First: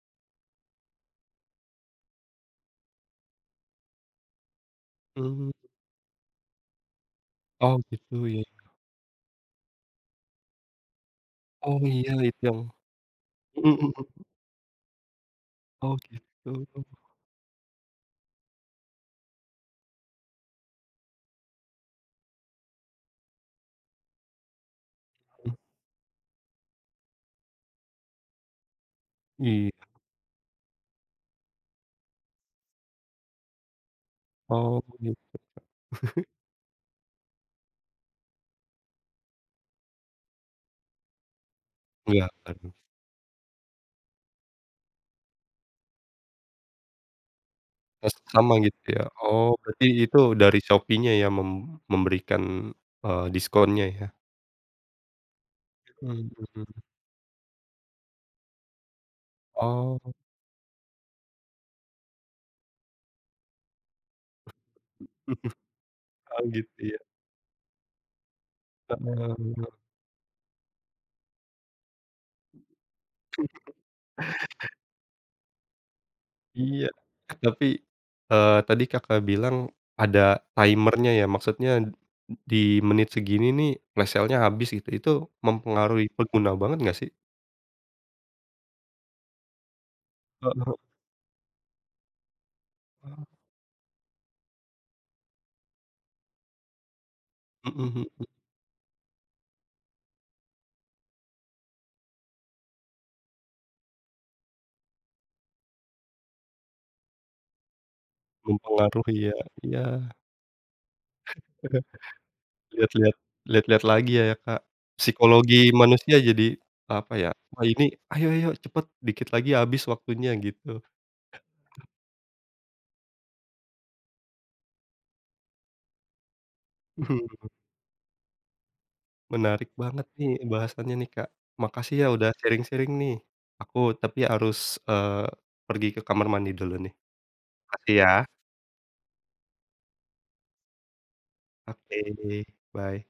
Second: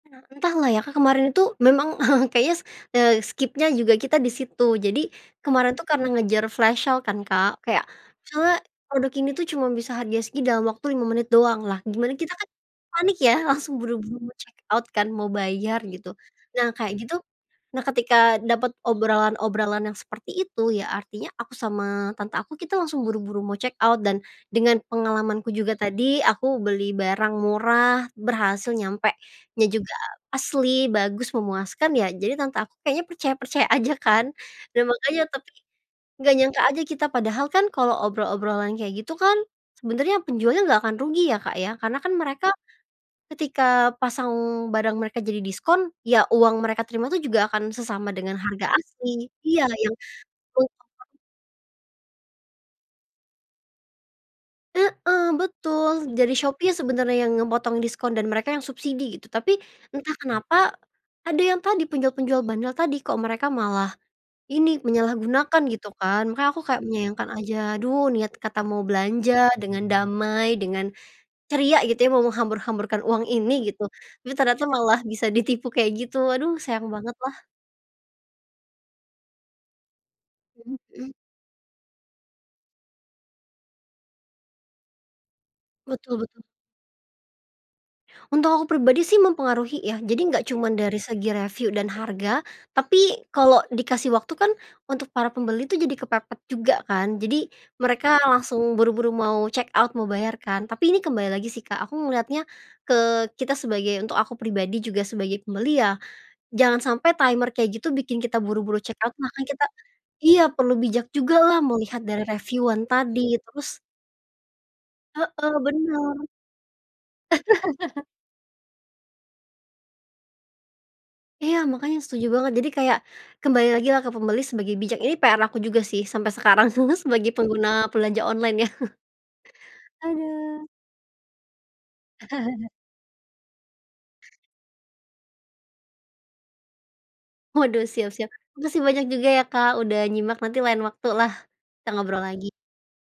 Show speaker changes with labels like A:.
A: E entahlah ya Kak. Kemarin itu, memang kayaknya, eee, skip-nya juga kita di situ. Jadi,
B: Mmm.
A: kemarin tuh karena ngejar flash sale kan Kak,
B: Oh.
A: kayak,
B: Gitu ya?
A: misalnya produk ini tuh cuma bisa harga segini, dalam waktu 5 menit doang.
B: Oh,
A: Lah,
B: iya
A: gimana kita
B: itu
A: kan,
B: yang
A: panik ya,
B: mhm
A: langsung
B: mhm.
A: buru-buru mau check out kan. Mau bayar,
B: Oh,
A: gitu. Nah,
B: gitu.
A: kayak gitu nah ketika dapat obrolan-obrolan yang seperti itu, ya artinya aku sama tante aku, kita langsung buru-buru mau check out. Dan dengan pengalamanku
B: Mhm.
A: juga tadi. Aku beli barang murah, berhasil nyampenya
B: Iya.
A: juga asli bagus, memuaskan ya. Jadi tante aku kayaknya percaya-percaya aja kan.
B: Oh,
A: Dan
B: begitu
A: makanya tapi,
B: Kak.
A: nggak nyangka aja. Kita padahal kan, kalau obrolan-obrolan kayak gitu kan, sebenarnya penjualnya nggak akan rugi ya Kak ya, karena kan
B: Iya.
A: mereka,
B: [unintelligible]
A: ketika pasang barang mereka jadi diskon. Ya uang mereka terima tuh juga akan
B: Oh
A: sesama dengan
B: sama
A: harga
B: gitu ya.
A: asli.
B: Oh,
A: Iya
B: berarti
A: yang.
B: itu dari Shopeenya
A: [unintelligible]
B: ya mem memberikan, eee, diskonnya ya?
A: Heeh, betul
B: Mhm
A: dari Shopee
B: mhm.
A: sebenarnya yang ngemotong diskon, dan mereka yang subsidi, gitu. Tapi,
B: Oh.
A: entah kenapa, ada yang tadi, penjual-penjual bandel tadi. Kok mereka malah, ini, menyalahgunakan gitu kan.
B: Oh.
A: Makanya aku
B: Gitu
A: kayak
B: ya?
A: menyayangkan aja, aduh, niat kata mau belanja,
B: Benar benar.
A: dengan damai, dengan ceria gitu ya, mau menghambur-hamburkan uang ini gitu, tapi ternyata malah bisa ditipu kayak gitu. Aduh
B: Iya,
A: sayang banget lah.
B: tapi, eee, tadi Kakak bilang, ada timer-nya
A: Mhm.
B: ya? Maksudnya, di menit segini nih, flash sale-nya habis, gitu. Itu mempengaruhi
A: Betul betul.
B: pengguna banget nggak sih?
A: Untuk aku pribadi sih, mempengaruhi ya. Jadi enggak cuman
B: Heeh.
A: dari segi review dan harga,
B: Oh.
A: tapi kalau dikasih waktu kan, untuk para pembeli tuh, jadi kepepet juga kan. Jadi,
B: Mhm
A: mereka
B: mhm.
A: langsung buru-buru mau check out, mau bayar kan. Tapi ini kembali lagi sih Kak, aku melihatnya, ke kita sebagai untuk aku pribadi juga sebagai pembeli ya. Jangan sampai timer kayak gitu, bikin kita buru-buru check out.
B: Mempengaruhi ya?
A: Makanya kita
B: Iya.
A: iya. Perlu bijak jugalah melihat dari reviewan
B: Lihat-lihat
A: tadi. Terus
B: lihat-lihat lagi ya ya Kak?
A: Heeh.
B: Psikologi manusia
A: Benar.
B: jadi, apa ya, oh ini, "Ayo ayo, cepat, dikit lagi habis waktunya" gitu.
A: Iya. Makanya setuju banget. Jadi kayak, kembali lagi lah ke pembeli sebagai bijak. Ini PR aku juga sih. Sampai sekarang, sebagai
B: Mhm.
A: pengguna belanja online ya.
B: Menarik banget nih,
A: Aduh.
B: bahasannya nih Kak. Makasih ya udah sharing-sharing nih. Aku tapi harus, eee, pergi ke kamar mandi dulu nih.
A: Waduh.
B: Makasih
A: Siap
B: ya.
A: siap. Makasih banyak juga ya Kak. Udah nyimak. Nanti lain waktu lah, kita ngobrol
B: Oke.
A: lagi.
B: Bye.